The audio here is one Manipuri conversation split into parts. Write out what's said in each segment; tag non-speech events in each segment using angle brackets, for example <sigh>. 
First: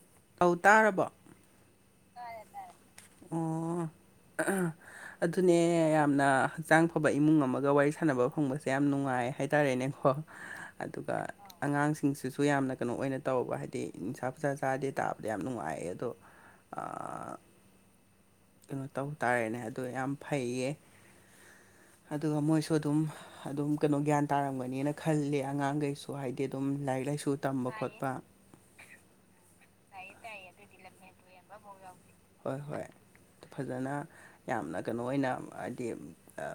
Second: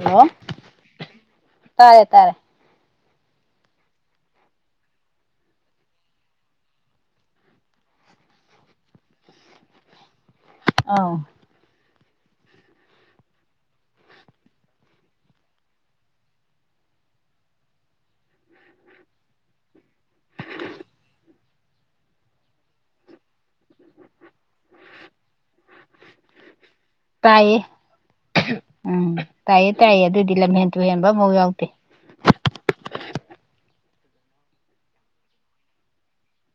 ꯍꯥꯜꯂꯣ ꯇꯥꯔꯕꯣ ꯇꯥꯔꯦ ꯇꯥꯔꯦ ꯑꯣ ꯑꯗꯨꯅꯦ ꯌꯥꯝꯅ ꯍꯛꯆꯥꯡ ꯐꯕ ꯏꯃꯨꯡ ꯑꯃꯒ ꯋꯥꯔꯤ ꯁꯥꯟꯅꯕ ꯐꯪꯕꯁꯦ ꯌꯥꯝ ꯅꯨꯡꯉꯥꯏ ꯍꯥꯏꯇꯥꯔꯦꯅꯦꯀꯣ ꯑꯗꯨꯒ ꯑꯧ ꯑꯉꯥꯡꯁꯤꯡꯁꯤꯁꯨ ꯌꯥꯝꯅ ꯀꯩꯅꯣ ꯑꯣꯏꯅ ꯇꯧꯕ ꯍꯥꯏꯗꯤ ꯅꯤꯁꯥ ꯄꯣꯠꯁꯥ ꯆꯥꯗꯦ ꯇꯥꯕꯗ ꯌꯥꯝ ꯅꯨꯡꯉꯥꯏꯌꯦ ꯑꯗꯣ ꯑꯥ ꯀꯩꯅꯣ ꯇꯧ ꯇꯥꯔꯦꯅꯦ ꯑꯗꯣ ꯌꯥꯝ ꯐꯩꯌꯦ ꯑꯗꯨ ꯃꯣꯏꯁꯨ ꯑꯗꯨꯝ ꯑꯗꯨꯝ ꯀꯩꯅꯣ ꯒ꯭ꯌꯥꯟ ꯇꯥꯔꯝꯒꯅꯤꯅ ꯈꯜꯂꯦ ꯑꯉꯥꯡꯈꯩꯁꯨ ꯍꯥꯏꯗꯤ ꯑꯗꯨꯝ ꯂꯥꯏꯔꯤꯛ ꯂꯥꯏꯁꯨ ꯇꯥꯏꯌꯦ ꯇꯝꯕ ꯈꯣꯠꯄ ꯎꯝ ꯇꯥꯏꯌꯦ ꯇꯥꯏꯌꯦ ꯑꯗꯨꯏꯗꯤ ꯂꯝꯍꯦꯟ ꯇꯨꯍꯦꯟꯕ ꯑꯐꯥꯎ ꯌꯥꯎꯗꯦ ꯍꯣꯏ ꯍꯣꯏ ꯐꯖꯅ ꯌꯥꯝꯅ ꯀꯩꯅꯣ ꯑꯣꯏꯅ ꯍꯥꯏꯗꯤ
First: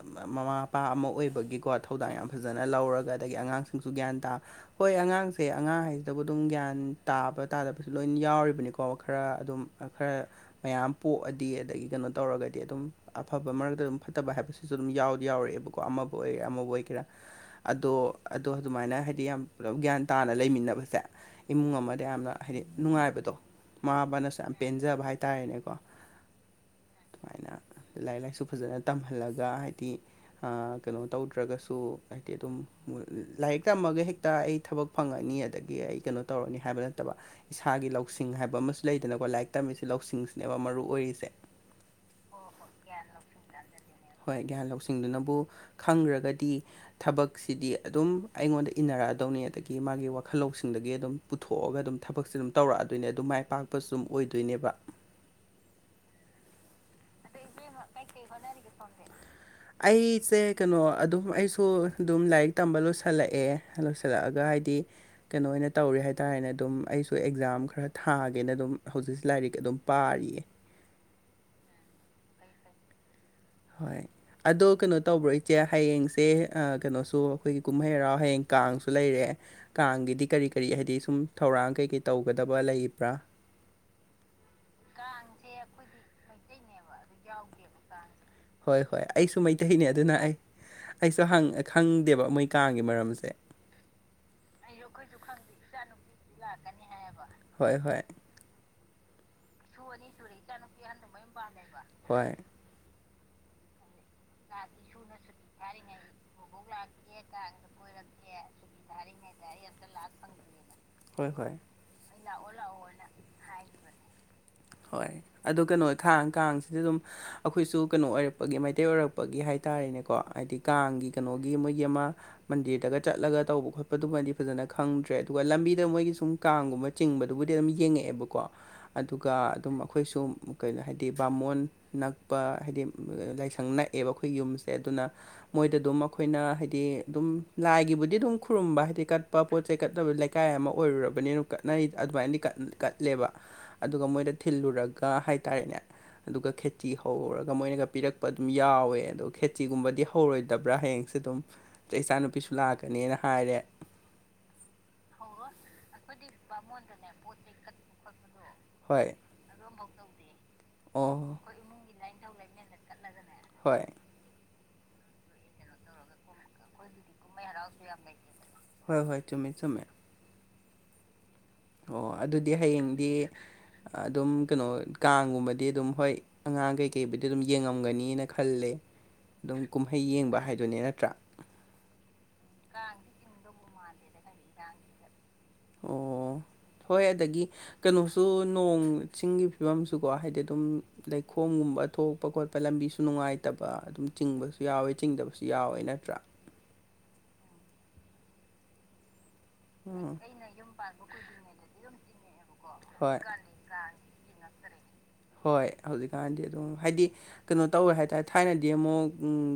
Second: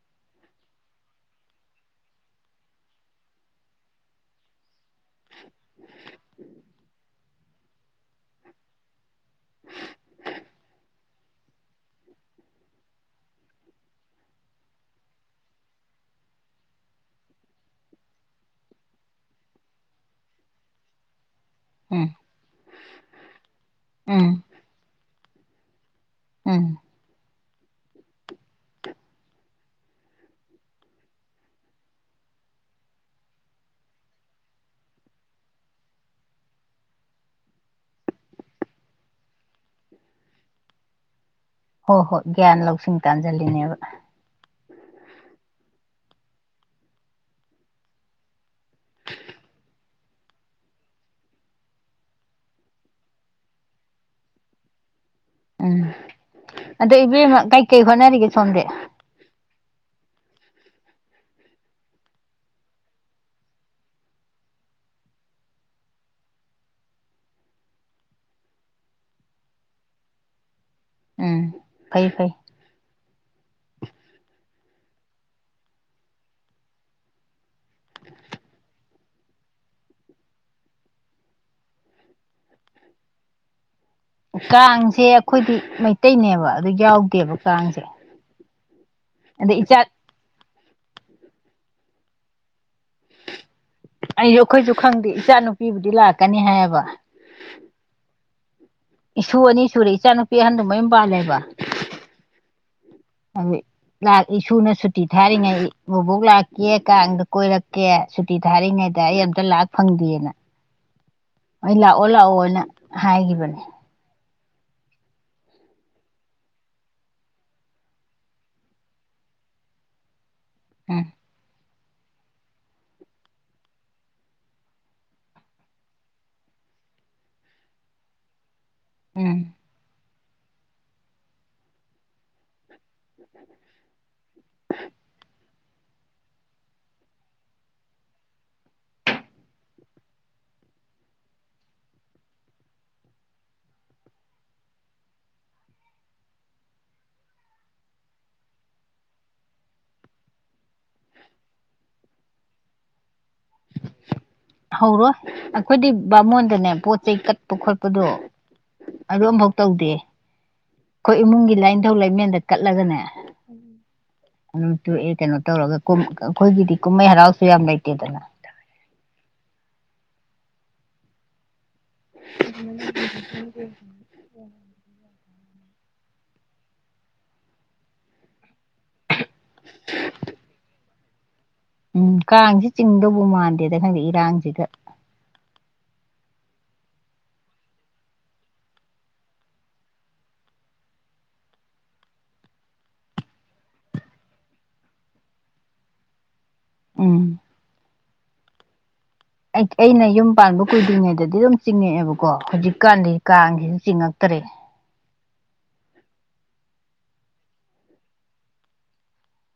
ꯃꯃꯥ ꯃꯄꯥ ꯑꯃ ꯑꯣꯏꯕꯒꯤꯀꯣ ꯊꯧꯗꯥꯡ ꯌꯥꯝ ꯐꯖꯅ ꯂꯧꯔꯒ ꯑꯗꯒꯤ ꯑꯉꯥꯡꯁꯤꯡꯁꯨ ꯒ꯭ꯌꯥꯟ ꯇꯥ ꯍꯣꯏ ꯑꯉꯥꯡꯁꯦ ꯑꯉꯥꯡ ꯍꯥꯏꯁꯤꯗꯕꯨ ꯑꯗꯨꯝ ꯒ꯭ꯌꯥꯟ ꯇꯥꯕ ꯇꯥꯗꯕꯁꯨ ꯂꯣꯏ ꯌꯥꯎꯔꯤꯕꯅꯤꯀꯣ ꯈꯔ ꯑꯗꯨꯝ ꯈꯔ ꯃꯌꯥꯝ ꯄꯣꯛꯑꯗꯤ ꯑꯗꯒꯤ ꯀꯩꯅꯣ ꯇꯧꯔꯒꯗꯤ ꯑꯗꯨꯝ ꯑꯐꯕ ꯃꯔꯛꯇ ꯑꯗꯨꯝ ꯐꯠꯇꯕ ꯍꯥꯏꯕꯁꯦ ꯁꯤꯁꯨ ꯑꯗꯨꯝ ꯌꯥꯎꯗꯤ ꯌꯥꯎꯔꯛꯑꯦꯕꯀꯣ ꯑꯃꯕꯨ ꯑꯣꯏꯒꯔꯦ ꯑꯃꯕꯨ ꯑꯣꯏꯒꯦꯔꯥ ꯑꯗꯣ ꯑꯗꯣ ꯑꯗꯨꯃꯥꯏꯅ ꯍꯥꯏꯗꯤ ꯌꯥꯝ ꯄꯨꯂꯞ ꯒ꯭ꯌꯥꯟ ꯇꯥꯅ ꯂꯩꯃꯤꯟꯅꯕꯁꯦ ꯏꯃꯨꯡ ꯑꯃꯗ ꯎꯝ ꯌꯥꯝꯅ ꯍꯥꯏꯗꯤ ꯅꯨꯡꯉꯥꯏꯕꯗꯣ ꯃꯃꯥꯕꯅꯁꯨ ꯎꯝ ꯌꯥꯝ ꯄꯦꯟꯖꯕ ꯍꯥꯏ ꯇꯥꯔꯦꯅꯦꯀꯣ ꯎꯝ ꯑꯗꯨꯃꯥꯏꯅ ꯂꯥꯏꯔꯤꯛ ꯂꯥꯏꯁꯨ ꯐꯖꯅ ꯇꯝꯍꯜꯂꯒ ꯍꯥꯏꯗꯤ ꯀꯩꯅꯣ ꯇꯧꯗ꯭ꯔꯒꯁꯨ ꯍꯥꯏꯗꯤ ꯑꯗꯨꯝ ꯂꯥꯏꯔꯤꯛ ꯇꯝꯃꯒ ꯍꯦꯛꯇ ꯑꯩ ꯊꯕꯛ ꯐꯪꯉꯅꯤ ꯑꯗꯒꯤ ꯑꯩ ꯀꯩꯅꯣ ꯇꯧꯔꯅꯤ ꯍꯥꯏꯕ ꯅꯠꯇꯕ ꯏꯁꯥꯒꯤ ꯂꯧꯁꯤꯡ ꯍꯥꯏꯕ ꯑꯃꯁꯨ ꯂꯩꯗꯅꯀꯣ ꯂꯥꯏꯔꯤꯛ ꯇꯝꯃꯤꯁꯦ ꯂꯧꯁꯤꯡꯁꯤꯅꯦꯕ ꯃꯔꯨ ꯑꯣꯏꯔꯤꯁꯦ ꯍꯣꯏ ꯍꯣꯏ ꯒ꯭ꯌꯥꯟ ꯂꯧꯁꯤꯡ ꯇꯥꯟꯁꯤꯜꯂꯤꯅꯦꯕ ꯍꯣꯏ ꯒ꯭ꯍꯟ ꯂꯧꯁꯤꯡꯗꯨꯅꯕꯨ ꯈꯪꯈ꯭ꯔꯒꯗꯤ ꯊꯕꯛꯁꯤꯗꯤ ꯑꯗꯨꯝ ꯑꯩꯉꯣꯟꯗ ꯏꯟꯅꯔꯛꯑꯗꯧꯅꯤ ꯑꯗꯒꯤ ꯃꯥꯒꯤ ꯋꯥꯈꯜ ꯂꯧꯁꯤꯡꯗꯒꯤ ꯑꯗꯨꯝ ꯄꯨꯊꯣꯛꯑꯒ ꯑꯗꯨꯝ ꯊꯕꯛꯁꯦ ꯑꯗꯨꯝ ꯇꯧꯔꯛꯑꯗꯣꯏꯅꯦ ꯑꯗꯨꯝ ꯃꯥꯏ ꯄꯥꯛꯄꯁꯨ ꯑꯗꯨꯝ ꯑꯣꯏꯗꯣꯏꯅꯦꯕ ꯎꯝ ꯑꯗꯣ ꯏꯕꯦꯝꯃ ꯀꯩꯀꯩ ꯍꯣꯠꯅꯔꯤꯒꯦ ꯁꯣꯝꯗꯤ ꯑꯩꯁꯦ ꯀꯩꯅꯣ ꯑꯗꯨꯝ ꯑꯩꯁꯨ ꯑꯗꯨꯝ ꯂꯥꯏꯔꯤꯛ ꯇꯝꯕ ꯂꯣꯏꯁꯤꯜꯂꯛꯑꯦ ꯂꯣꯏꯁꯤꯜꯂꯛꯑꯒ ꯍꯥꯏꯗꯤ ꯀꯩꯅꯣ ꯑꯣꯏꯅ ꯇꯧꯔꯤ ꯍꯥꯏꯇꯥꯔꯦꯅꯦ ꯑꯗꯨꯝ ꯑꯩꯁꯨ ꯑꯦꯛꯖꯥꯝ ꯈꯔ ꯊꯥꯒꯦꯅ ꯑꯗꯨꯝ ꯍꯧꯖꯤꯛꯁꯦ ꯂꯥꯏꯔꯤꯛ ꯑꯗꯨꯝ ꯄꯥꯔꯤꯌꯦ ꯎꯝ ꯐꯩ ꯐꯩ ꯍꯣꯏ ꯑꯗꯣ ꯀꯩꯅꯣ ꯇꯧꯕ꯭ꯔꯣ ꯏꯆꯦ ꯍꯌꯦꯡꯁꯦ ꯀꯩꯅꯣꯁꯨ ꯑꯩꯈꯣꯏꯒꯤ ꯀꯨꯝꯍꯩ ꯍꯔꯥꯎ ꯍꯌꯦꯡ ꯀꯥꯡꯁꯨ ꯂꯩꯔꯦ ꯀꯥꯡꯒꯤꯗꯤ ꯀꯔꯤ ꯀꯔꯤ ꯍꯥꯏꯗꯤ ꯁꯨꯝ ꯊꯧꯔꯥꯡ ꯀꯩꯀꯩ ꯇꯧꯒꯗꯕ ꯂꯩꯕ꯭ꯔꯥ ꯎ ꯀꯥꯡꯁꯦ ꯑꯩꯈꯣꯏꯗꯤ ꯃꯩꯇꯩꯅꯦꯕ ꯑꯗꯨ ꯌꯥꯎꯗ ꯍꯣꯏ ꯍꯣꯏ ꯑꯩꯁꯨ ꯑꯗꯩ ꯏꯆꯥ ꯃꯩꯇꯩꯅꯦ ꯑꯗꯨꯅ ꯑꯩ ꯑꯩꯁꯨ ꯈꯪꯗꯦꯕ ꯃꯣꯏ ꯀꯥꯡꯒꯤ ꯃꯔꯝꯁꯦ ꯑꯩꯁꯨ ꯑꯩꯈꯣꯏꯁꯨ ꯈꯪꯗꯦ ꯏꯆꯥ ꯅꯨꯄꯤꯕꯨꯗꯤ ꯂꯥꯛꯀꯅꯤ ꯍꯥꯏꯌꯦꯕ ꯍꯣꯏ ꯍꯣꯏ ꯏꯁꯨ ꯑꯅꯤ ꯁꯨꯔꯦ ꯏꯆꯥꯅꯨꯄꯤ ꯑꯍꯟꯗꯣ ꯃꯌꯨꯝ ꯄꯥꯜꯂꯦꯕ ꯍꯣꯏ ꯑꯗꯨ ꯏꯁꯨꯅ ꯁꯨꯇꯤ ꯊꯥꯔꯤꯉꯩ ꯕꯣꯛ ꯂꯥꯛꯀꯦ ꯀꯥꯡꯗ ꯀꯣꯏꯔꯛꯀꯦ ꯁꯨꯇꯤ ꯊꯥꯔꯤꯉꯩꯗ ꯑꯩ ꯑꯝꯇ ꯂꯥꯛ ꯐꯪꯗꯦꯅ ꯍꯣꯏ ꯍꯣꯏ ꯑꯩ ꯂꯥꯛꯑꯣ ꯂꯥꯛꯑꯣꯅ ꯍꯥꯏꯈꯤꯕꯅꯦ ꯍꯣꯏ ꯑꯗꯣ ꯀꯩꯅꯣ ꯊꯥꯡ ꯀꯥꯡꯁꯤꯗ ꯑꯗꯨꯝ ꯑꯩꯈꯣꯏꯁꯨ ꯀꯩꯅꯣ ꯑꯣꯏꯔꯛꯄꯒꯤ ꯃꯩꯇꯩ ꯑꯣꯏꯔꯛꯄ ꯒꯤ ꯍꯥꯏꯇꯥꯥꯔꯦꯅꯦꯀꯣ ꯍꯥꯏꯗꯤ ꯎꯝ ꯀꯥꯡꯒꯤ ꯀꯩꯅꯣꯒꯤ ꯃꯣꯏꯒꯤ ꯑꯃ ꯃꯟꯗꯤꯔꯗꯒ ꯆꯠꯂꯒ ꯇꯧꯕ ꯈꯣꯠꯄꯗꯨꯃꯗꯤ ꯐꯖꯅ ꯈꯪꯗ꯭ꯔꯦ ꯑꯗꯨꯒ ꯂꯝꯕꯤꯗ ꯃꯣꯏꯒꯤ ꯁꯨꯝ ꯀꯥꯡꯒꯨꯝꯕ ꯆꯤꯡꯕꯗꯨꯕꯨꯗꯤ ꯑꯗꯨꯝ ꯌꯦꯡꯉꯛꯑꯦꯕꯀꯣ ꯑꯗꯨꯒ ꯎꯝ ꯑꯗꯨꯝ ꯑꯩꯈꯣꯏꯁꯨ ꯀꯩꯅꯣ ꯍꯥꯏꯗꯤ ꯕꯥꯃꯣꯟ ꯅꯛꯄ ꯍꯥꯏꯗꯤ ꯂꯥꯏꯁꯪ ꯅꯥꯏ ꯛꯑꯦꯕ ꯑꯩꯈꯣꯏ ꯌꯨꯝꯁꯦ ꯑꯗꯨꯅ ꯃꯣꯏꯗ ꯑꯗꯨꯝ ꯑꯩꯈꯣꯏꯅ ꯍꯥꯏꯗꯤ ꯑꯗꯨꯝ ꯂꯥꯏꯒꯤꯕꯨꯗꯤ ꯑꯗꯨꯝ ꯈꯨꯔꯨꯝꯕ ꯍꯥꯏꯗꯤ ꯀꯠꯄ ꯄꯣꯠ ꯆꯩ ꯀꯠꯕ ꯀꯥꯏ ꯑꯃ ꯑꯣꯏꯔꯨꯔꯕꯅꯤꯅꯣ ꯀꯠꯅꯔꯤ ꯑꯗꯨꯃꯥꯏꯅꯗꯤ ꯀꯠꯂꯦꯕ ꯑꯗꯨꯒ ꯃꯣꯏꯗ ꯊꯤꯜꯂꯨꯔꯒ ꯍꯥꯏꯇꯥꯥꯔꯦꯅꯦ ꯑꯗꯨꯒ ꯈꯦꯇꯤ ꯍꯧꯔꯔꯒ ꯃꯣꯏꯅꯒ ꯄꯤꯔꯛꯄ ꯌꯥꯎꯋꯦ ꯑꯗꯣ ꯈꯦꯆꯤꯒꯨꯝꯕꯗꯤ ꯍꯧꯔꯣꯏꯗꯕ꯭ꯔꯥ ꯍꯌꯦꯡꯁꯦ ꯑꯗꯨꯝ ꯏꯆꯥ ꯅꯨꯨꯄꯤꯁꯨ ꯂꯥꯛ ꯅꯦ ꯍꯥꯏꯔꯦ <unintelligible> ꯍꯧꯔꯣꯏ ꯑꯩꯈꯣꯏꯗꯤ ꯕꯥꯃꯣꯟꯗꯅꯦ ꯄꯣꯠ ꯆꯩ ꯀꯠꯄ ꯈꯣꯠꯄꯗꯣ ꯍꯣꯏ ꯑꯗꯨ ꯑꯃꯝꯐꯧ ꯇꯧꯗꯦ ꯑꯩꯈꯣꯏ ꯑꯣ ꯏꯃꯨꯡꯒꯤ ꯂꯥꯏꯅꯤꯡꯊꯧ ꯂꯥꯏꯃꯦꯟꯗ ꯀꯠꯂꯒꯅꯦ ꯍꯣꯏ ꯑꯗꯨ ꯇꯣꯛꯑꯦ ꯀꯩꯅꯣ ꯇꯧꯔꯒ ꯑꯩꯈꯣꯏꯒꯤꯗꯤ ꯀꯨꯝꯍꯩ ꯍꯔꯥꯎꯁꯨ ꯌꯥꯝ ꯂꯩꯇꯦꯗꯅ ꯍꯣꯏ ꯍꯣꯏ ꯇꯨꯝꯃꯤ ꯆꯃꯦ ꯑꯣ ꯑꯗꯨꯗꯤ ꯍꯌꯦꯡꯗꯤ ꯑꯗꯨꯝ ꯀꯩꯅꯣ ꯀꯥꯡꯒꯨꯝꯕꯗꯤ ꯑꯗꯨꯝ ꯍꯣꯏ ꯑꯉꯥꯡ ꯀꯩꯀꯩꯕꯨꯗꯤ ꯑꯗꯨꯝ ꯌꯦꯡꯉꯝꯒꯅꯤꯅ ꯈꯜꯂꯦ ꯑꯗꯨꯝ ꯀꯨꯝꯍꯩ ꯌꯦꯡꯕ ꯍꯥꯏꯗꯨꯅꯦ ꯅꯠꯇ꯭ꯔꯥ ꯎꯝ ꯀꯥꯡꯁꯤ ꯆꯤꯡꯗꯧꯕ ꯃꯥꯟꯗꯦꯗ ꯈꯪꯗꯦ ꯏꯔꯥꯡꯁ ꯑꯣ ꯍꯣꯏ ꯑꯗꯒꯤ ꯀꯩꯅꯣꯁꯨ ꯅꯣꯡ ꯆꯤꯡꯒꯤ ꯐꯤꯕꯝꯁꯨꯀꯣ ꯍꯥꯏꯗꯤ ꯑꯗꯨꯝ ꯂꯩꯈꯣꯝꯒꯨꯝꯕ ꯊꯣꯛꯄ ꯈꯣꯠꯄ ꯂꯝꯕꯤꯁꯨ ꯅꯨꯡꯉꯥꯏꯇꯕ ꯑꯗꯨꯝ ꯆꯤꯡꯕꯁꯨ ꯌꯥꯎꯋꯦ ꯆꯤꯡꯗꯕꯁꯨ ꯌꯥꯎꯋꯦ ꯅꯠꯇ꯭ꯔꯥ ꯎꯝ ꯑꯩ ꯑꯩꯅ ꯎꯝ ꯌꯨꯝ ꯄꯥꯟꯕ ꯀꯨꯏꯗ꯭ꯔꯤꯉꯩꯗꯗꯤ ꯑꯗꯨꯝ ꯆꯤꯡꯉꯛꯑꯦꯕꯀꯣ ꯍꯧꯖꯤꯛꯀꯥꯟꯗꯤ ꯍꯣꯏ ꯀꯥꯡꯁꯤꯁꯨ ꯆꯤꯡꯉꯛꯇꯔꯦ ꯍꯣꯏ ꯍꯧꯖꯤꯛꯀꯥꯟꯗꯤ ꯑꯗꯨꯝ ꯍꯥꯏꯗꯤ ꯀꯩꯅꯣ ꯇꯧꯔꯦ ꯍꯥꯏꯇꯥꯔꯦ ꯊꯥꯏꯅꯗꯤ ꯑꯃꯨꯛ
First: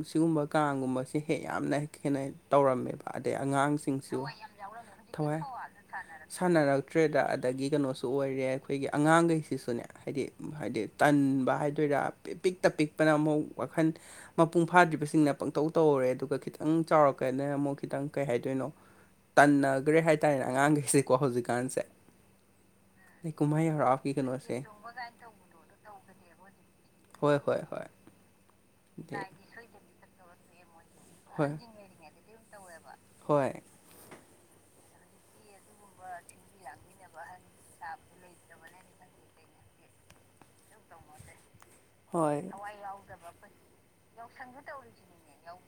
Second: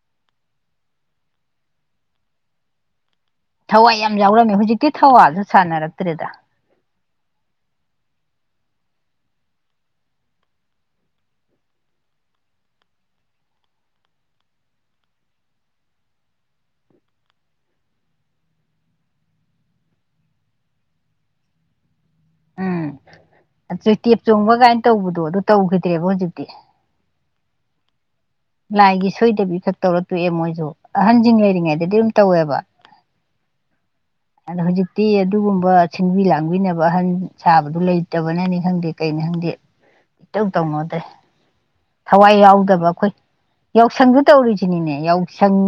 ꯁꯤꯒꯨꯝꯕ ꯀꯥꯡꯒꯨꯝꯕꯁꯦ ꯍꯦꯛ ꯌꯥꯝꯅ ꯍ ꯍꯦꯟꯅ ꯇꯧꯔꯝꯃꯦꯕ ꯑꯗꯩ ꯊꯋꯥꯏ ꯌꯥꯝ ꯑꯉꯥꯡꯁꯤꯡꯁꯨ ꯌꯥꯎꯔꯝꯃꯦ ꯍꯧꯖꯤꯛꯇꯤ ꯊꯋꯥꯏ ꯊꯋꯥꯁꯨ ꯁꯥꯟꯅꯔꯛꯇ꯭ꯔꯦꯗ ꯁꯥꯟꯅꯔꯛꯇ꯭ꯔꯦꯗ ꯑꯗꯒꯤ ꯀꯩꯅꯣꯁꯨ ꯑꯣꯏꯔꯦ ꯑꯩꯈꯣꯏꯒꯤ ꯑꯉꯥꯡꯈꯩꯁꯤꯁꯨꯅꯦ ꯍꯥꯏꯗꯤ ꯍꯥꯏꯗꯤ ꯇꯟꯕ ꯍꯥꯏꯗꯣꯏꯔꯥ ꯄꯤꯛꯇ ꯄꯤꯛꯄꯅ ꯑꯃꯨꯛ ꯋꯥꯈꯜ ꯃꯄꯨꯡ ꯐꯥꯗ꯭ꯔꯤꯕꯁꯤꯡꯅ ꯄꯪꯇꯧ ꯇꯧꯍꯧꯔꯦ ꯑꯗꯨꯒ ꯈꯤꯇꯪ ꯆꯥꯎꯔꯛꯀꯗꯅ ꯑꯃꯨꯛ ꯈꯤꯇꯪ ꯀꯩ ꯍꯥꯏꯗꯣꯏꯅꯣ ꯇꯟꯅꯈ꯭ꯔꯦ ꯍꯥꯏ ꯇꯥꯔꯦꯅꯦ ꯑꯉꯥꯡꯈꯩꯁꯦꯀꯣ ꯍꯧꯖꯤꯛꯀꯥꯟꯁꯦ ꯎꯝ ꯑꯗꯨ ꯀꯨꯃꯥꯏꯔꯀꯤ ꯇꯦꯞ ꯆꯣꯡꯕ ꯀꯩꯅꯣꯁꯦ ꯀꯥꯏꯅ ꯇꯧꯕꯗꯣ ꯑꯗꯨ ꯇꯧꯈꯤꯗ꯭ꯔꯦꯕ ꯍꯧꯖꯤꯛꯇꯤ ꯍꯣꯏ ꯍꯣꯏ ꯍꯣꯏ ꯂꯥꯏꯒꯤ ꯑꯗꯩ ꯁꯣꯏꯗꯕꯤ ꯈꯛ ꯇꯧꯔꯛꯇꯣꯛꯑꯦ ꯃꯣꯏꯁꯨ ꯑꯍꯟꯁꯤꯡ ꯍꯣꯏ ꯂꯩꯔꯤꯉꯩꯗꯗꯤ ꯑꯗꯨꯝ ꯇꯧꯋꯦꯕ ꯍꯣꯏ ꯑꯗꯣ ꯍꯧꯖꯤꯛꯇꯤ ꯑꯗꯨꯒꯨꯝꯕ ꯁꯤꯟꯕꯤ ꯂꯥꯡꯕꯤꯅꯕ ꯑꯍꯟ ꯁꯥꯕꯗꯨ ꯂꯩꯇꯕꯅꯅꯤ ꯈꯪꯗꯦ ꯀꯩꯩꯅ ꯈꯪꯗꯦ ꯏꯇꯧ ꯇꯧꯃꯣꯗꯦ ꯊꯋꯥꯏ ꯍꯣꯏ ꯌꯥꯎꯗꯕ ꯑꯩꯈꯣꯏ ꯌꯥꯎꯁꯪꯗꯨ ꯇꯧꯔꯤꯁꯤꯅꯤꯅꯦ ꯌꯥꯎꯁꯪ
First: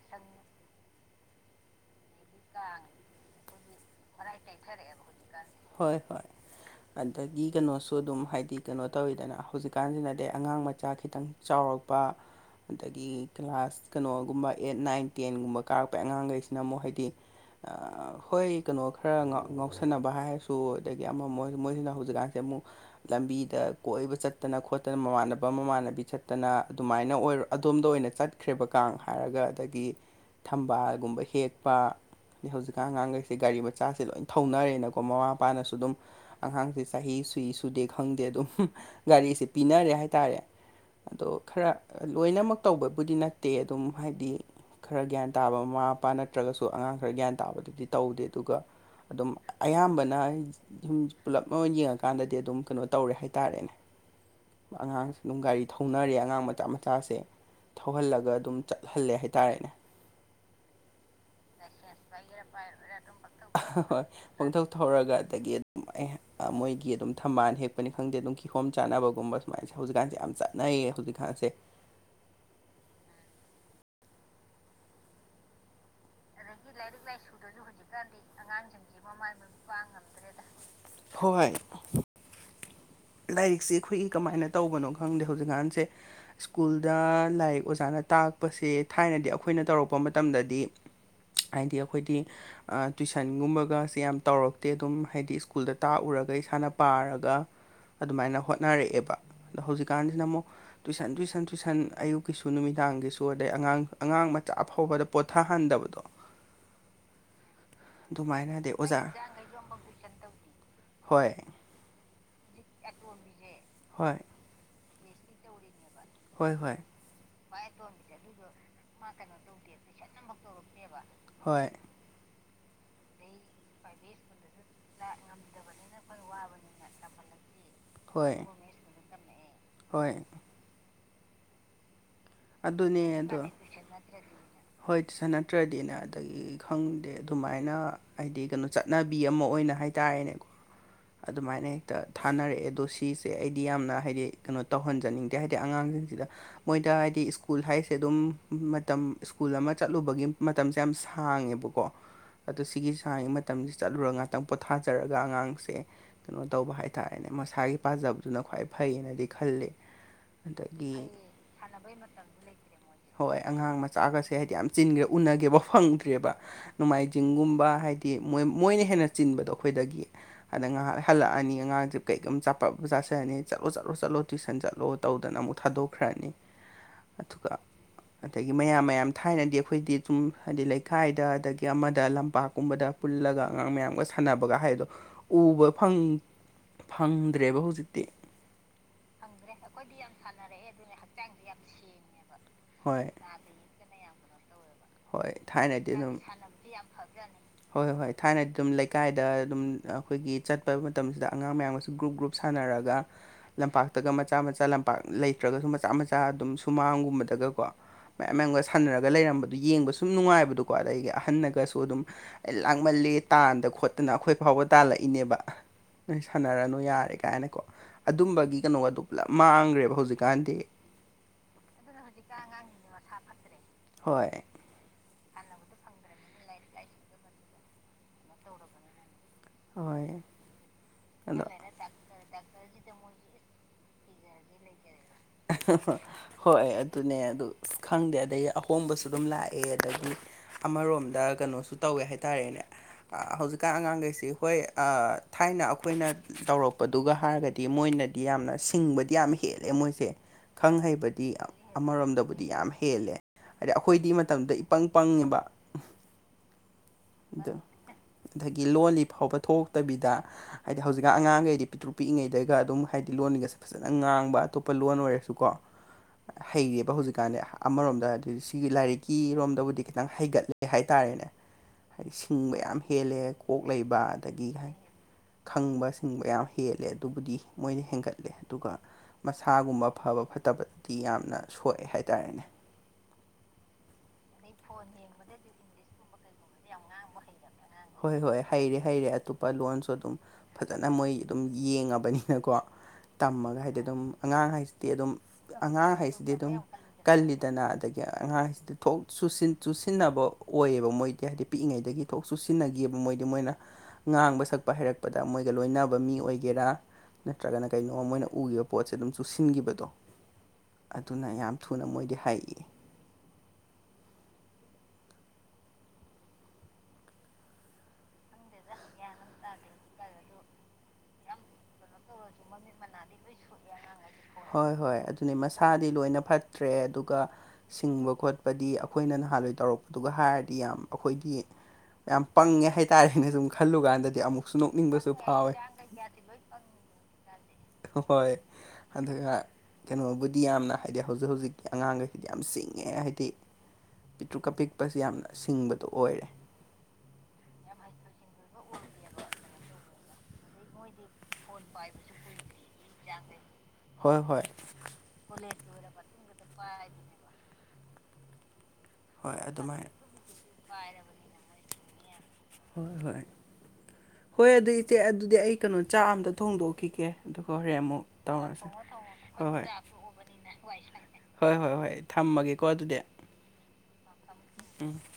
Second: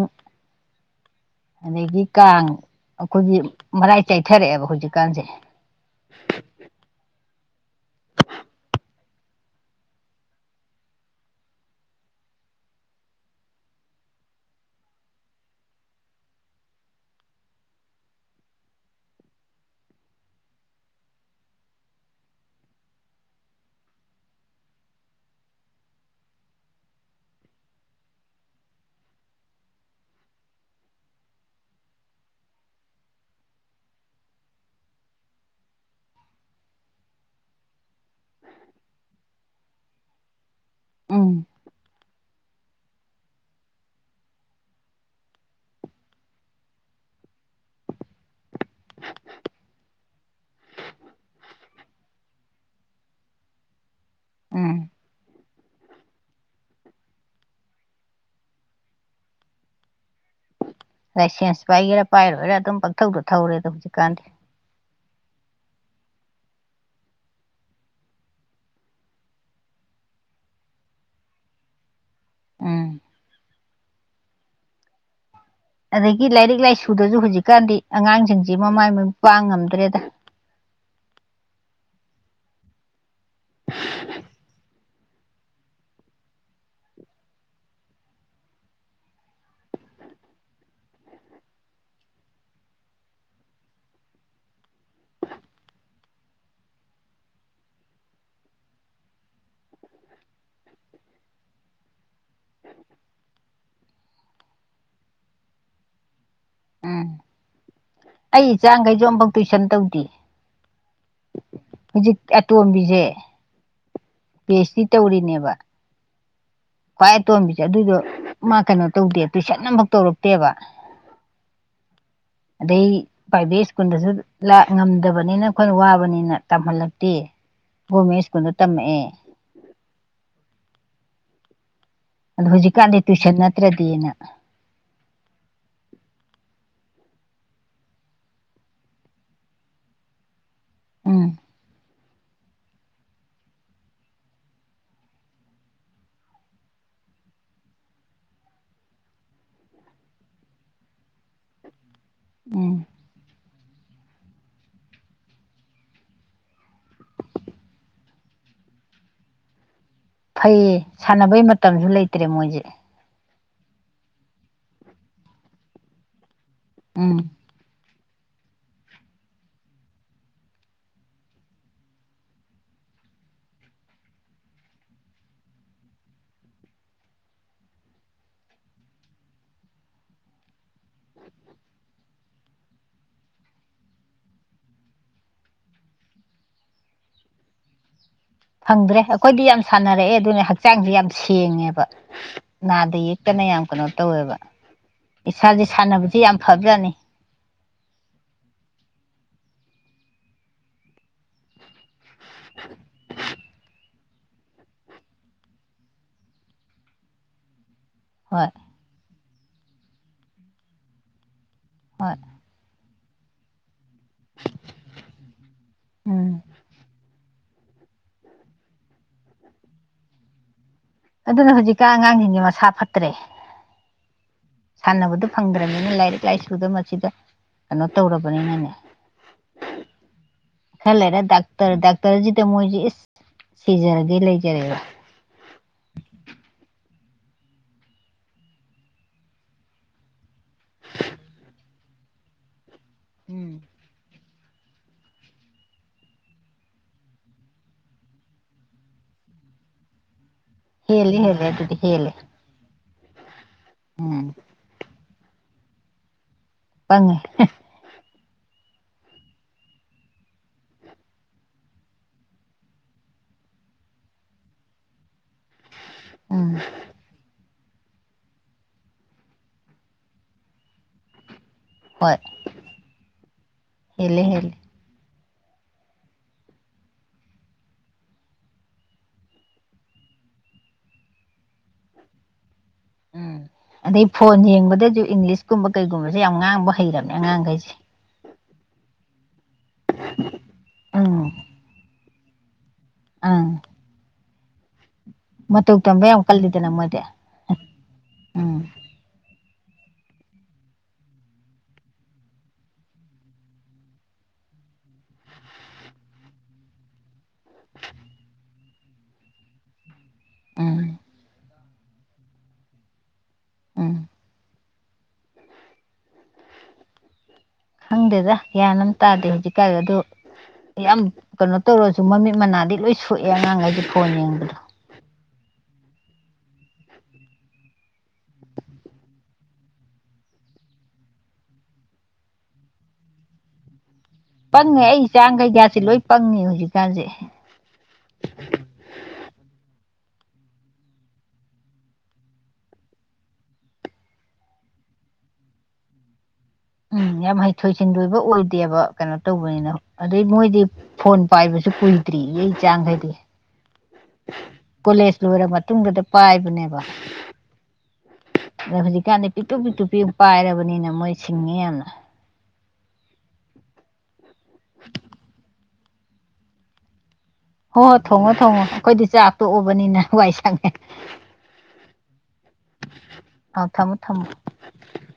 <inaudible> ꯑꯗꯒꯤ ꯀꯥꯡ ꯑ ꯑꯩꯈꯣꯏꯒꯤ ꯃꯔꯥꯏ ꯆꯥꯏꯊꯔꯛꯑꯦꯕ ꯍꯧꯖꯤꯛꯀꯥꯟꯁꯦ ꯍꯣꯏ ꯍꯣꯏ ꯑꯗꯒꯤ ꯀꯩꯅꯣꯁꯨ ꯑꯗꯨꯝ ꯍꯥꯏꯗꯤ ꯀꯩꯅꯣ ꯇꯧꯋꯤꯗꯅ ꯍꯧꯖꯤꯛꯀꯥꯟꯁꯤꯅꯗꯤ ꯑꯉꯥꯡ ꯃꯆꯥ ꯈꯤꯇꯪ ꯆꯥꯎꯔꯛꯄ ꯑꯗꯒꯤ ꯀ꯭ꯂꯥꯁ ꯀꯩꯅꯣꯒꯨꯝꯕ ꯑꯩꯠ ꯅꯥꯏꯟ ꯇꯦꯟꯒꯨꯝꯕ ꯀꯥꯔꯛꯄꯩ ꯑꯉꯥꯡꯈꯩꯁꯤꯅ ꯑꯃꯨꯛ ꯍꯥꯏꯗꯤ ꯑ ꯍꯣꯏ ꯀꯩꯅꯣ ꯈꯔ ꯉꯥꯎꯁꯟꯅꯕ ꯍꯥꯏꯔꯁꯨ ꯑꯗꯒꯤ ꯑꯃ ꯃꯣꯏ ꯃꯣꯏꯁꯤꯅ ꯍꯧꯖꯤꯛꯀꯥꯟꯁꯦ ꯑꯃꯨꯛ ꯂꯝꯕꯤꯗ ꯀꯣꯏꯕ ꯆꯠꯇꯅ ꯈꯣꯠꯇꯅ ꯃꯃꯥꯟꯅꯕ ꯃꯃꯥꯟꯅꯕꯤ ꯆꯠꯇꯅ ꯑꯗꯨꯃꯥꯏꯅ ꯑꯣꯏꯔꯣ ꯑꯗꯣꯝꯗ ꯑꯣꯏꯅ ꯆꯠꯈ꯭ꯔꯦꯕ ꯀꯥꯡ ꯍꯥꯏꯔꯒ ꯑꯗꯒꯤ ꯊꯝꯕꯥꯜꯒꯨꯝꯕ ꯍꯦꯛꯄ ꯑꯗꯩ ꯍꯧꯖꯤꯛꯀꯥꯟꯉꯥꯡꯈꯩꯁꯦ ꯒꯥꯔꯤ ꯃꯆꯥꯁꯦ ꯂꯣꯏ ꯊꯧꯅꯔꯦꯅꯀꯣ ꯃꯃꯥ ꯃꯄꯥꯅꯁꯨ ꯑꯗꯨꯝ ꯑꯉꯥꯡꯁꯦ ꯆꯍꯤ ꯁꯨꯏ ꯁꯨꯗꯦ ꯈꯪꯗꯦ ꯑꯗꯨꯝ ꯒꯥꯔꯤꯁꯦ ꯄꯤꯅꯔꯦ ꯍꯥꯏꯇꯥꯔꯦ ꯑꯗꯣ ꯎꯝ ꯈꯔ ꯂꯣꯏꯅꯃꯛ ꯇꯧꯕꯕꯨꯗꯤ ꯅꯠꯇꯦ ꯑꯗꯨꯝ ꯍꯥꯏꯗꯤ ꯈꯔ ꯒ꯭ꯌꯥꯟ ꯇꯥꯕ ꯃꯃꯥ ꯃꯄꯥ ꯅꯠꯇ꯭ꯔꯒꯁꯨ ꯑꯉꯥꯡ ꯈꯔ ꯒ꯭ꯌꯥꯟ ꯇꯥꯕꯗꯨꯗꯤ ꯇꯧꯗꯦ ꯑꯗꯨꯒ ꯑꯗꯨꯝ ꯑꯌꯥꯝꯕꯅ ꯑꯩ ꯌꯨꯝ ꯄꯨꯂꯞ ꯃ ꯌꯦꯡꯉꯀꯥꯟꯗꯗꯤ ꯑꯗꯨꯝ ꯀꯩꯅꯣ ꯇꯧꯔꯦ ꯍꯥꯏꯇꯥꯔꯦꯅꯦ ꯎꯝ ꯑꯉꯥꯡꯁ ꯑꯗꯨꯝ ꯒꯥꯔꯤ ꯊꯧꯅꯔꯦ ꯑꯉꯥꯡ ꯃꯆꯥ ꯃꯆꯥꯁꯦ ꯊꯧꯍꯜꯂꯒ ꯑꯗꯨꯝ ꯆꯠꯍꯜꯂꯦ ꯍꯥꯏꯇꯥꯔꯦꯅꯦ ꯂꯥꯏꯁꯦꯟꯁ ꯄꯥꯏꯒꯦꯔꯥ ꯄꯥꯏꯔꯣꯏꯔꯥ ꯑꯗꯨꯝ ꯄꯪꯊꯧꯗꯣ ꯊꯧꯔꯦꯗꯣ ꯍꯧꯖꯤꯛꯀꯥꯟꯗꯤ ꯄꯥꯡꯊꯧꯣꯛ ꯊꯧꯔꯒ ꯑꯗꯒꯤ ꯑꯗꯨꯝ ꯃꯣꯏꯒꯤ ꯑꯗꯨꯝ ꯊꯝꯕꯥꯜ ꯍꯦꯛꯄꯅꯤ ꯈꯪꯗꯦ ꯑꯗꯨꯝ ꯀꯤꯍꯣꯝ ꯆꯥꯅꯕꯒꯨꯝꯕ ꯁꯨꯃꯥꯏꯅꯁꯦ ꯍꯧꯖꯤꯛꯀꯥꯟꯁꯦ ꯌꯥꯝ ꯆꯠꯅ ꯏꯌꯦ ꯍꯧꯖꯤꯛ ꯈꯁꯦ ꯎꯝ ꯑꯗꯒꯤ ꯂꯥꯏꯔꯤꯛ ꯂꯥꯏꯁꯨꯗꯁꯨ ꯍꯧꯖꯤꯛꯀꯥꯟꯗꯤ ꯑꯉꯥꯡꯁꯤꯡꯁꯤ ꯃꯃꯥꯏ ꯃ ꯄꯥꯡ ꯉꯝꯗ꯭ꯔꯦꯗ ꯍꯣꯏ ꯂꯥꯏꯔꯤꯛꯁꯤ ꯑꯩꯈꯣꯏꯒꯤ ꯀꯃꯥꯏꯅ ꯇꯧꯕꯅꯣ ꯈꯪꯗꯦ ꯍꯧꯖꯤꯛꯀꯥꯟꯁꯦ ꯁ꯭ꯀꯨꯜꯗ ꯂꯥꯏꯔꯤꯛ ꯑꯣꯖꯥꯅ ꯇꯥꯛꯄꯁꯦ ꯊꯥꯏꯅꯗꯤ ꯑꯩꯈꯣꯏꯅ ꯇꯧꯔꯛꯄ ꯃꯇꯝꯗꯗꯤ ꯍꯥꯏꯗꯤ ꯑꯩꯈꯣꯏꯗꯤ ꯇꯨꯏꯁꯟꯒꯨꯝꯕꯒꯁꯦ ꯌꯥꯝ ꯇꯧꯔꯛꯇꯦ ꯑꯗꯨꯝ ꯍꯥꯏꯗꯤ ꯁ꯭ꯀꯨꯜꯗ ꯇꯥꯛꯎꯔꯒ ꯏꯁꯥꯅ ꯄꯥꯔꯒ ꯑꯗꯨꯃꯥꯏꯅ ꯍꯣꯠꯅꯔꯛꯑꯦꯕ ꯑꯗꯣ ꯍꯧꯖꯤꯛꯀꯥꯟꯁꯤꯅ ꯑꯃꯨꯛ ꯇꯨꯏꯁꯟ ꯇꯨꯏꯁꯟ ꯇꯨꯏꯁꯟ ꯑꯌꯨꯛꯀꯤꯁꯨ ꯅꯨꯃꯤꯗꯥꯡꯒꯤꯁꯨ ꯑꯗꯩ ꯑꯉꯥꯡ ꯑꯉꯥꯡ ꯃꯆꯥ ꯑ ꯐꯥꯎꯕꯗ ꯄꯣꯊꯥꯍꯟꯗꯕꯗꯣ ꯎꯝ ꯑꯩ ꯑꯗꯨꯃꯥꯏꯅ ꯑꯗꯩ ꯑꯣꯖꯥ ꯏꯆꯥꯈꯩꯖꯣꯐꯥꯎ ꯇꯨꯏꯁꯟ ꯇꯧꯗꯦ ꯍꯣꯏ ꯍꯧꯖꯤꯛ ꯑꯇꯣꯝꯕꯤꯁꯦ ꯍꯣꯏ ꯄꯤ ꯑꯩꯆ ꯗꯤ ꯇꯧꯔꯤꯅꯦꯕ ꯍꯣꯏ ꯍꯣꯏ ꯈ꯭ꯋꯥꯏ ꯑꯇꯣꯝꯕꯤꯁꯦ ꯥꯏ ꯑꯗꯨꯏꯗꯣ ꯇꯝꯗꯦ ꯑꯗꯨꯗꯣ ꯃꯥ ꯇꯧꯗꯦ ꯀꯩꯅꯣ ꯇꯨꯏꯁꯟ ꯑꯃꯐꯥꯎ ꯇꯧꯗꯦꯅꯃꯛ ꯇꯧꯔꯛꯇꯦꯕ ꯇꯧꯔꯝꯛꯇꯦꯕ ꯍꯣꯏ ꯑꯗ ꯄꯥꯏꯕ ꯁ꯭ꯀꯨꯜꯗꯁꯨ ꯉꯝꯗꯕꯅꯤꯅ ꯑꯩꯈꯣꯏꯅ ꯋꯥꯕꯅꯤꯅ ꯇꯝꯍꯜꯂꯛꯇꯦ ꯒꯣꯔꯃꯦꯟ ꯍꯣꯏ ꯁ꯭ꯀꯨꯜꯗ ꯇꯝꯃꯛꯑꯦ ꯍꯣꯏ ꯑꯗꯣ ꯍꯧꯖꯤꯛꯀꯥꯟꯗꯤ ꯑꯗꯨꯅꯦ ꯇꯨꯏꯁꯟ ꯑꯗꯣ ꯅꯠꯇ꯭ꯔꯗꯤꯅ ꯍꯣꯏ ꯇꯁꯥ ꯅꯠꯇ꯭ꯔꯗꯤꯅ ꯑꯗꯒꯤ ꯈꯪꯗꯦ ꯑꯗꯨꯃꯥꯏꯅ ꯍꯥꯏꯗꯤ ꯀꯩꯅꯣ ꯆꯠꯅꯕꯤ ꯑꯃ ꯑꯣꯏꯅ ꯍꯥꯏ ꯍꯥꯏꯇꯥꯔꯦꯅꯦꯀꯣ ꯎꯝ ꯑꯗꯨꯃꯥꯏꯅ ꯍꯦꯛꯇ ꯊꯥꯅꯔꯛꯑꯦ ꯑꯗꯣ ꯁꯤꯁꯦ ꯑꯩꯗꯤ ꯌꯥꯝꯅ ꯍꯥꯏꯗꯤ ꯀꯩꯅꯣ ꯇꯧꯍꯟꯖꯅꯤꯡꯗꯦ ꯍꯥꯏꯗꯤ ꯑꯉꯥꯡꯁꯤꯡꯁꯤꯗ ꯃꯣꯏꯗꯥꯏ ꯍꯥꯏꯗꯤ ꯁ꯭ꯀꯨꯜ ꯍꯥꯏꯁꯦ ꯑꯗꯨꯝ ꯃꯇꯝ ꯁ꯭ꯀꯨꯜ ꯑꯃ ꯆꯠꯂꯨꯕꯒꯤ ꯃꯇꯝꯁꯦ ꯌꯥꯝ ꯁꯥꯡꯉꯦꯕꯀꯣ ꯑꯗꯣ ꯎꯝ ꯁꯤꯒꯤ ꯁꯥꯉꯩ ꯃꯇꯝꯁꯤ ꯆꯠꯂꯨꯔ ꯉꯥꯛꯇꯪ ꯄꯣꯊꯥꯖꯔꯒ ꯑꯉꯥꯡꯁꯦ ꯀꯩꯅꯣ ꯇꯧꯕ ꯍꯥꯏꯇꯥꯔꯦꯅꯦ ꯃꯁꯥꯒꯤ ꯄꯥꯖꯕꯗꯨꯅ ꯈ꯭ꯋꯥꯏ ꯐꯩꯌꯦꯅꯗꯤ ꯈꯜꯂꯤ ꯐꯩꯌꯦ ꯁꯥꯟꯅꯕꯩ ꯃꯇꯝꯁꯨ ꯂꯩꯇ꯭ꯔꯦ ꯃꯣꯏꯁꯦ ꯍꯣꯏ ꯑꯉꯥꯡ ꯃꯆꯥꯒꯁꯦ ꯍꯥꯏꯗꯤ ꯌꯥꯝ ꯆꯤꯟꯒꯔ ꯎꯅꯒꯦꯕ ꯐꯪꯗ꯭ꯔꯦꯕ ꯎꯝ ꯅꯣꯡꯃꯥꯏꯖꯤꯡꯒꯨꯝꯕ ꯍꯥꯏꯗꯤ ꯃꯣꯏ ꯃꯣꯏꯅ ꯍꯦꯟꯅ ꯆꯤꯟꯕꯗꯣ ꯑꯩꯈꯣꯏꯗꯒꯤ ꯑꯗ ꯉꯥꯏꯍꯥꯛ ꯍꯜꯂꯛꯑꯅꯤ ꯑꯉꯥꯡꯁꯦ ꯀꯩꯒꯨꯝꯝ ꯆꯆꯥꯄꯞ ꯆꯥꯁꯂꯑꯅꯤ ꯆꯠꯂꯣ ꯆꯠꯣ ꯆꯂꯣ ꯇꯨꯏꯁꯟ ꯆꯠꯂꯣ ꯇꯧꯗꯅ ꯑꯃꯨꯛ ꯊꯥꯗꯣꯛꯈ꯭ꯔꯅꯤ ꯑꯗꯨꯒ ꯑꯗꯒꯤ ꯃꯌꯥꯝ ꯃꯌꯥꯝ ꯊꯥꯏꯅꯗꯤ ꯑꯩꯈꯣꯏꯗꯤ ꯑꯗꯨꯨꯝ ꯍꯥꯏꯗꯤ ꯂꯩꯀꯥꯏꯗ ꯑꯗꯒꯤ ꯑꯃꯗ ꯂꯝꯄꯥꯛꯀꯨꯝꯕꯗ ꯄꯨꯜꯂꯒ ꯑꯉꯥꯡ ꯃꯌꯥꯝꯒ ꯁꯥꯟꯅꯕꯒ ꯍꯥꯏꯗꯣ ꯎꯕ ꯐꯪ ꯐꯪꯗ꯭ꯔꯦꯕ ꯍꯧꯖꯤꯛꯇꯤ ꯐꯪꯗ꯭ꯔꯦ ꯑꯩꯈꯣꯏꯗꯤ ꯌꯥꯝ ꯁꯥꯟꯅꯔꯛꯑꯦ ꯑꯗꯨꯅ ꯍꯛꯆꯥꯡꯁꯦ ꯌꯥꯝ ꯁꯦꯡꯉꯦꯕ ꯅꯥꯗꯦ ꯍꯣꯏ ꯌꯦꯛ ꯀꯅ ꯌꯥꯝ ꯀꯩꯅꯣ ꯇꯧꯋꯦꯕ ꯍꯣꯏ ꯏꯁꯥꯁꯦ ꯁꯥꯟꯅꯕꯁꯤ ꯌꯥꯝ ꯐꯕꯥꯖꯥꯠꯅꯤ ꯍꫭꯏ ꯍꯣꯏ ꯍꯣꯏ ꯊꯥꯏꯅꯗꯤ ꯑꯗꯨꯝ ꯂꯩꯀꯥꯏꯗ ꯑꯗꯨꯝ ꯑꯩꯈꯣꯏꯒꯤ ꯆꯠꯄ ꯃꯇꯝꯁꯤꯗ ꯑꯉꯥꯡ ꯃꯌꯥꯝꯒ ꯒ꯭ꯔꯨꯞ ꯒ꯭ꯔꯨꯞ ꯁꯥꯟꯅꯔꯒ ꯂꯝꯄꯥꯛ ꯇꯒ ꯃꯆꯥ ꯃꯆꯥ ꯂꯝꯄꯥꯛ ꯂꯩꯇ꯭ꯔꯒꯁꯨ ꯃꯆꯥ ꯃꯆꯥ ꯑꯗꯨꯝ ꯁꯨꯃꯥꯡꯒꯨꯝꯕꯗꯒꯀꯣ ꯃꯌꯥꯝ ꯍꯣꯏ ꯃꯌꯥꯝꯒ ꯁꯅꯥ ꯁꯅꯔꯒ ꯂꯩꯔꯝꯕꯗꯨ ꯌꯦꯡꯕ ꯁꯨꯝ ꯅꯨꯡꯉꯥꯏꯕꯗꯣꯀꯣ ꯑꯗꯒꯤ ꯑꯍꯟꯅꯒꯁꯨ ꯑꯗꯨꯝ ꯍꯣꯏ ꯑꯩ ꯂꯥꯡꯃꯜꯂꯦ ꯇꯥꯟꯗ ꯈꯣꯠ ꯑꯗꯨꯅ ꯑꯩꯈꯣꯏ ꯐꯥꯎꯕ ꯇꯥꯜꯂꯛꯏꯅꯦꯕ ꯅꯣꯏ ꯎꯝ ꯁꯥꯟꯅꯔꯅꯨ ꯌꯥꯔꯦ ꯀꯥꯏꯅꯀꯣ ꯑꯗꯨꯝꯕꯒꯤ ꯀꯩꯅꯣ ꯑꯗꯨ ꯄꯨꯂꯞ ꯃꯥꯡꯈ꯭ꯔꯦꯕ ꯍꯧꯖꯤꯛꯀꯥꯟꯗꯤ ꯑꯗꯨꯅ ꯍꯧꯖꯤꯛꯀ ꯑꯉꯥꯡꯁꯤꯡꯖ ꯃꯁꯥ ꯐꯠꯇ꯭ꯔꯦ ꯍꯣꯏ ꯁꯥꯟꯅꯕꯗꯨꯣ ꯐꯪꯗ꯭ꯔꯅꯤꯅ ꯂꯥꯏꯔꯤꯛ ꯂꯥꯏꯁꯨꯗ ꯃꯁꯤꯗ ꯀꯩꯅꯣ ꯇꯧꯔꯕꯅꯤꯅꯅꯦ ꯍꯣꯏ ꯈꯔꯥ ꯂꯩꯔ ꯑꯗꯣ ꯗꯥꯛꯇ꯭ꯔ ꯗꯥꯛꯇ꯭ꯔ ꯗꯣꯛꯇꯔꯁꯤꯗ ꯃꯣꯏꯁꯤꯦ ꯏꯁ ꯁꯤꯖꯔꯒꯦ ꯂꯩꯖꯔꯦꯕ <unintelligible> <inaudible> ꯍꯣꯏ ꯑꯗꯨꯅꯦ ꯑꯗꯨ ꯈꯪꯗꯦ ꯑꯗꯒꯤ ꯑꯍꯣꯡꯕꯁꯨ ꯑꯗꯨꯝ ꯂꯥꯛꯑꯦ ꯑꯗꯒꯤ ꯑꯃꯔꯣꯝꯗ ꯀꯩꯅꯣꯁꯨ ꯇꯧꯋꯦ ꯍꯥꯏꯇꯥꯔꯦꯅꯦ ꯎꯝ ꯍꯧꯖꯤꯛꯀꯥꯟ ꯑꯉꯥꯡꯈꯩꯁꯤ ꯍꯣꯏ ꯊꯥꯏꯅ ꯑꯩꯈꯣꯏꯅ ꯇꯧꯔꯛꯄꯗꯨꯒ ꯍꯥꯏꯔꯨꯔꯒꯗꯤ ꯃꯣꯏꯅꯗꯤ ꯌꯥꯝꯅ ꯁꯤꯡꯕꯗꯤ ꯌꯥꯝ ꯍꯦꯜꯂꯦ ꯃꯣꯏꯁꯦ ꯈꯪ ꯍꯦꯜꯂꯦ ꯍꯩꯕꯗꯤ ꯍꯦꯜꯂꯦ ꯑꯗꯨꯗꯤ ꯍꯦꯜꯂꯦ ꯑꯃꯔꯣꯝꯗꯕꯨ ꯌꯥꯝ ꯍꯦꯜꯂꯦ ꯍꯥꯏꯗꯤ ꯑꯩꯈꯣꯏꯗꯤ ꯎꯝ ꯃꯇꯝꯗ ꯏꯄꯪ ꯄꯪꯉꯤꯕ ꯄꯪꯉꯦ ꯑ ꯑꯗꯒꯤ ꯂꯣꯜꯂꯤ ꯐꯥꯎꯕ ꯊꯣꯛꯇꯕꯤꯗ ꯍꯥꯏꯗꯤ ꯍꯧꯖꯤꯛꯀ ꯑꯉꯥꯡꯈꯩꯗꯤ ꯄꯤꯛꯇ꯭ꯔꯨ ꯄꯤꯛꯑꯤ ꯉꯩꯗꯒ ꯑꯗꯨꯝ ꯍꯥꯏꯗꯤ ꯂꫭꯜꯒꯁꯦ ꯐꯖꯅ ꯉꯥꯡꯕ ꯑꯇꯣꯞꯄ ꯂꯣꯟ ꯑꯣꯏꯔꯁꯨꯀꯣ ꯎꯝ ꯍꯩꯌꯦꯕ ꯍꯧꯖꯤꯛꯀꯥꯟꯗꯤ ꯑꯃꯔꯣꯝꯗ ꯑꯗꯨꯗꯤ ꯁꯤꯒꯤ ꯂꯥꯏꯔꯤꯛꯀꯤꯔꯣꯝꯗꯕꯨꯗꯤ ꯈꯤꯇꯪ ꯍꯩꯒꯠꯂꯦ ꯍꯥꯏꯇꯥꯔꯦꯅꯦ ꯍꯣꯏ ꯁꯤꯡꯕ ꯌꯥꯝ ꯍꯦꯜꯂꯦ ꯀꯣꯛ ꯂꯩꯕ ꯍꯦꯜꯂꯦ ꯑꯗꯒꯤ ꯍꯦꯜꯂꯦ ꯍꯥꯏ ꯈꯪꯕ ꯁꯤꯡꯕ ꯌꯥꯝ ꯍꯦꯜꯂꯦ ꯑꯗꯨꯕꯨꯗꯤ ꯃꯣꯏꯅ ꯍꯦꯟꯒꯠꯂꯦ ꯑꯗꯨꯒ ꯃꯁꯥꯒꯨꯝꯕ ꯐꯕ ꯐꯠꯇꯕꯗꯤ ꯌꯥꯝꯅ ꯁꯣꯛꯑꯦ ꯍꯥꯏꯇꯥꯔꯦꯅꯦ ꯎꯝ ꯑꯗꯩ ꯐꯣꯟ ꯌꯦꯡꯕꯗꯁꯨ ꯏꯪꯂꯤꯁꯀꯨꯝꯕ ꯀꯩꯒꯨꯝꯕꯁꯦ ꯌꯥꯝ ꯉꯥꯡꯕ ꯍꯩꯔꯕꯅꯦ ꯑꯉꯥꯡꯈꯩꯁꯦ ꯍꯣꯏ ꯍꯣꯏ ꯍꯥꯏꯔꯦ ꯍꯥꯏꯔꯦ ꯑꯗꯨ ꯑꯄ ꯂꯣꯟꯁꯨ ꯑꯗꯨꯝ ꯐꯖꯅ ꯃꯣꯏ ꯎꯝ ꯑꯗꯨꯝ ꯌꯦꯡꯉꯕꯅꯤꯅꯀꯣ ꯑꯪ ꯇꯝꯃꯒ ꯍꯥꯏꯗꯤ ꯑꯗꯨꯝ ꯑꯉꯥꯡ ꯍꯥꯏꯁꯤꯗꯤ ꯑꯗꯨꯝ ꯃꯇꯧ ꯑꯉꯥꯡ ꯇꯝꯕ ꯌꯥꯝ ꯍꯥꯏꯁꯤꯗꯤ ꯑꯗꯨꯝ ꯀꯜꯂꯤꯗꯅ ꯃꯣꯏꯗꯤ ꯀꯜꯂꯤꯗꯅ ꯑꯗꯒꯤ ꯑꯉꯥꯡ ꯎꯝ ꯍꯥꯏꯁꯤꯗꯤ ꯊꯣꯛ ꯆꯨꯁꯤꯟꯅꯕ ꯑꯣꯏꯌꯦꯕ ꯃꯣꯏ ꯄꯤꯛꯏꯉꯩꯗꯒꯤ ꯀꫭꯛ ꯆꯨꯁꯤꯟꯅꯈꯤꯕ ꯃꯣꯏꯗꯤ ꯃꯣꯏꯅ ꯉꯥꯡꯕ ꯁꯛꯄ ꯍꯩꯔꯛꯄꯗ ꯃꯣꯏꯒ ꯂꯣꯏꯅꯕ ꯃꯤ ꯑꯣꯏꯒꯦꯔꯥ ꯅꯠꯇ꯭ꯔꯒꯅ ꯀꯩꯅꯣ ꯃꯣꯏꯅ ꯎꯈꯤꯕ ꯄꯣꯠꯁꯦ ꯑꯗꯨꯝ ꯆꯨꯞꯁꯤꯟꯈꯤꯕꯗꯣ ꯎꯝ ꯑꯗꯨꯅ ꯌꯥꯝ ꯊꯨꯅ ꯃꯣꯏꯗꯤ ꯍꯩꯏꯔꯛꯏ <unintelligible> ꯈꯪꯗꯦꯗ ꯒꯔꯥꯟ ꯑꯝ ꯇꯥꯗꯦ ꯍꯧꯖꯤꯛꯀꯥꯟ ꯑꯗꯨ ꯌꯥꯝ ꯀꯩꯅꯣ ꯇꯧꯔꯁꯨ ꯃꯃꯤꯠ ꯃꯅꯥꯗꯤ ꯂꯣꯏ ꯁꯣꯛꯑꯦ ꯑꯉꯥꯡꯈꯩꯗꯤ ꯐꯣꯟ ꯌꯦꯡꯕꯗꯣ ꯍꯣꯏ ꯍꯣꯏ ꯑꯗꯨ ꯃꯁꯥꯗꯤ ꯂꯣꯏꯅ ꯐꯠꯇ꯭ꯔꯦ ꯑꯗꯨꯒ ꯁꯤꯡꯕ ꯈꯣꯠꯄꯗꯤ ꯑꯩꯈꯣꯏꯅ ꯅꯍꯥꯟꯋꯥꯏ ꯇꯧꯔꯛꯄꯗꯨꯒ ꯍꯥꯏꯔꯗꯤ ꯌꯥꯝ ꯑꯩꯈꯣꯏꯗꯤ ꯌꯥꯝ ꯄꯪꯉꯦ ꯍꯥꯏꯇꯥꯔꯦꯅꯦ ꯁꯨꯝ ꯈꯜꯂꯨꯀꯥꯟꯗꯗꯤ ꯑꯃꯨꯛ ꯄꯪꯉꯦ ꯑꯩ ꯑꫯꯆꯥ ꯈꯩꯗꯤ ꯂꯣꯏ ꯄꯪꯉꯦ ꯍꯧꯖꯤꯛꯀꯥꯟꯁꯦ ꯍꯣꯏ ꯍꫭꯏ ꯑꯗꯨꯒ ꯀꯩꯅꯣꯕꯨꯗꯤ ꯌꯥꯝꯅ ꯍꯥꯏꯗꯤ ꯍꯧꯖꯤꯛ ꯍꯧꯖꯤꯛꯀꯤ ꯑꯉꯥꯡꯈꯩꯁꯤꯗꯤ ꯌꯥꯝ ꯆꯤꯡꯉꯦ ꯍꯥꯏꯗꯤ ꯄꯤꯇ꯭ꯔꯨꯛꯀꯄꯤꯛꯄꯁ ꯌꯥꯝꯅ ꯁꯤꯡꯕꯗꯣ ꯑꯣꯏꯔꯦ ꯎꯝ ꯌꯥꯝ ꯍꯩꯊꯣꯏ ꯁꯤꯡꯊꯣꯏꯕ ꯑꯣꯏꯗꯦꯕ ꯀꯩꯅꯣ ꯇꯧꯕꯅꯤꯅ ꯑꯗꯨꯗꯩ ꯃꯣꯏꯗꯤ ꯐꯣꯟ ꯄꯥꯏꯕꯁꯨ ꯀꯨꯏꯗ꯭ꯔꯤ ꯏꯩ ꯆꯥꯡꯈꯩꯗꯤ ꯍꯣꯏ ꯍꯣꯏ ꯀꯣꯂꯦꯖ ꯂꯣꯏꯔ ꯃꯇꯨꯡꯗꯨꯗ ꯄꯥꯏꯕꯅꯦꯕ ꯑꯗ ꯍꯧꯖꯤꯛꯀꯥꯟꯗꯤ ꯍꯣꯏ ꯄꯤꯛꯇꯨ ꯄꯤꯛꯇꯨ ꯑꯗꯨꯃꯥꯏꯅ ꯄꯤꯛ ꯄꯥꯏꯔꯕꯅꯤꯅ ꯃꯣꯏ ꯁꯤꯡꯉꯤ ꯌꯥꯝꯅ ꯍꯣꯏ ꯍꯣꯏ ꯍꯣꯏ ꯑꯗꯨ ꯏꯆꯦ ꯑꯗꯨꯗꯤ ꯑꯩ ꯀꯩꯅꯣ ꯆꯥꯛ ꯑꯝꯇ ꯊꯣꯡꯗꯣꯛꯈꯤꯒꯦ ꯑꯗꯨꯒ ꯍꯣꯔꯦꯟ ꯍꯣꯏ ꯍꯣꯏ ꯑꯃꯨꯛ ꯊꯣꯡꯉꯣ ꯊꯣꯡꯉꯣ ꯇꯧꯔꯁꯦ ꯑꯩꯈꯣꯏꯗꯤ ꯍꯣꯏ ꯍꯣꯏ ꯆꯥꯛꯇꯣꯛꯎꯕꯅꯤꯅ ꯋꯥꯏ ꯁꯪꯉꯦ ꯍꯣꯏ ꯍꯣꯏ ꯍꯣꯏ ꯊꯝꯃꯒꯦꯀꯣ ꯑꯗꯨꯗꯤ ꯑꯥꯎ ꯊꯝꯃꯣ ꯊꯝꯃꯣ <unintelligible>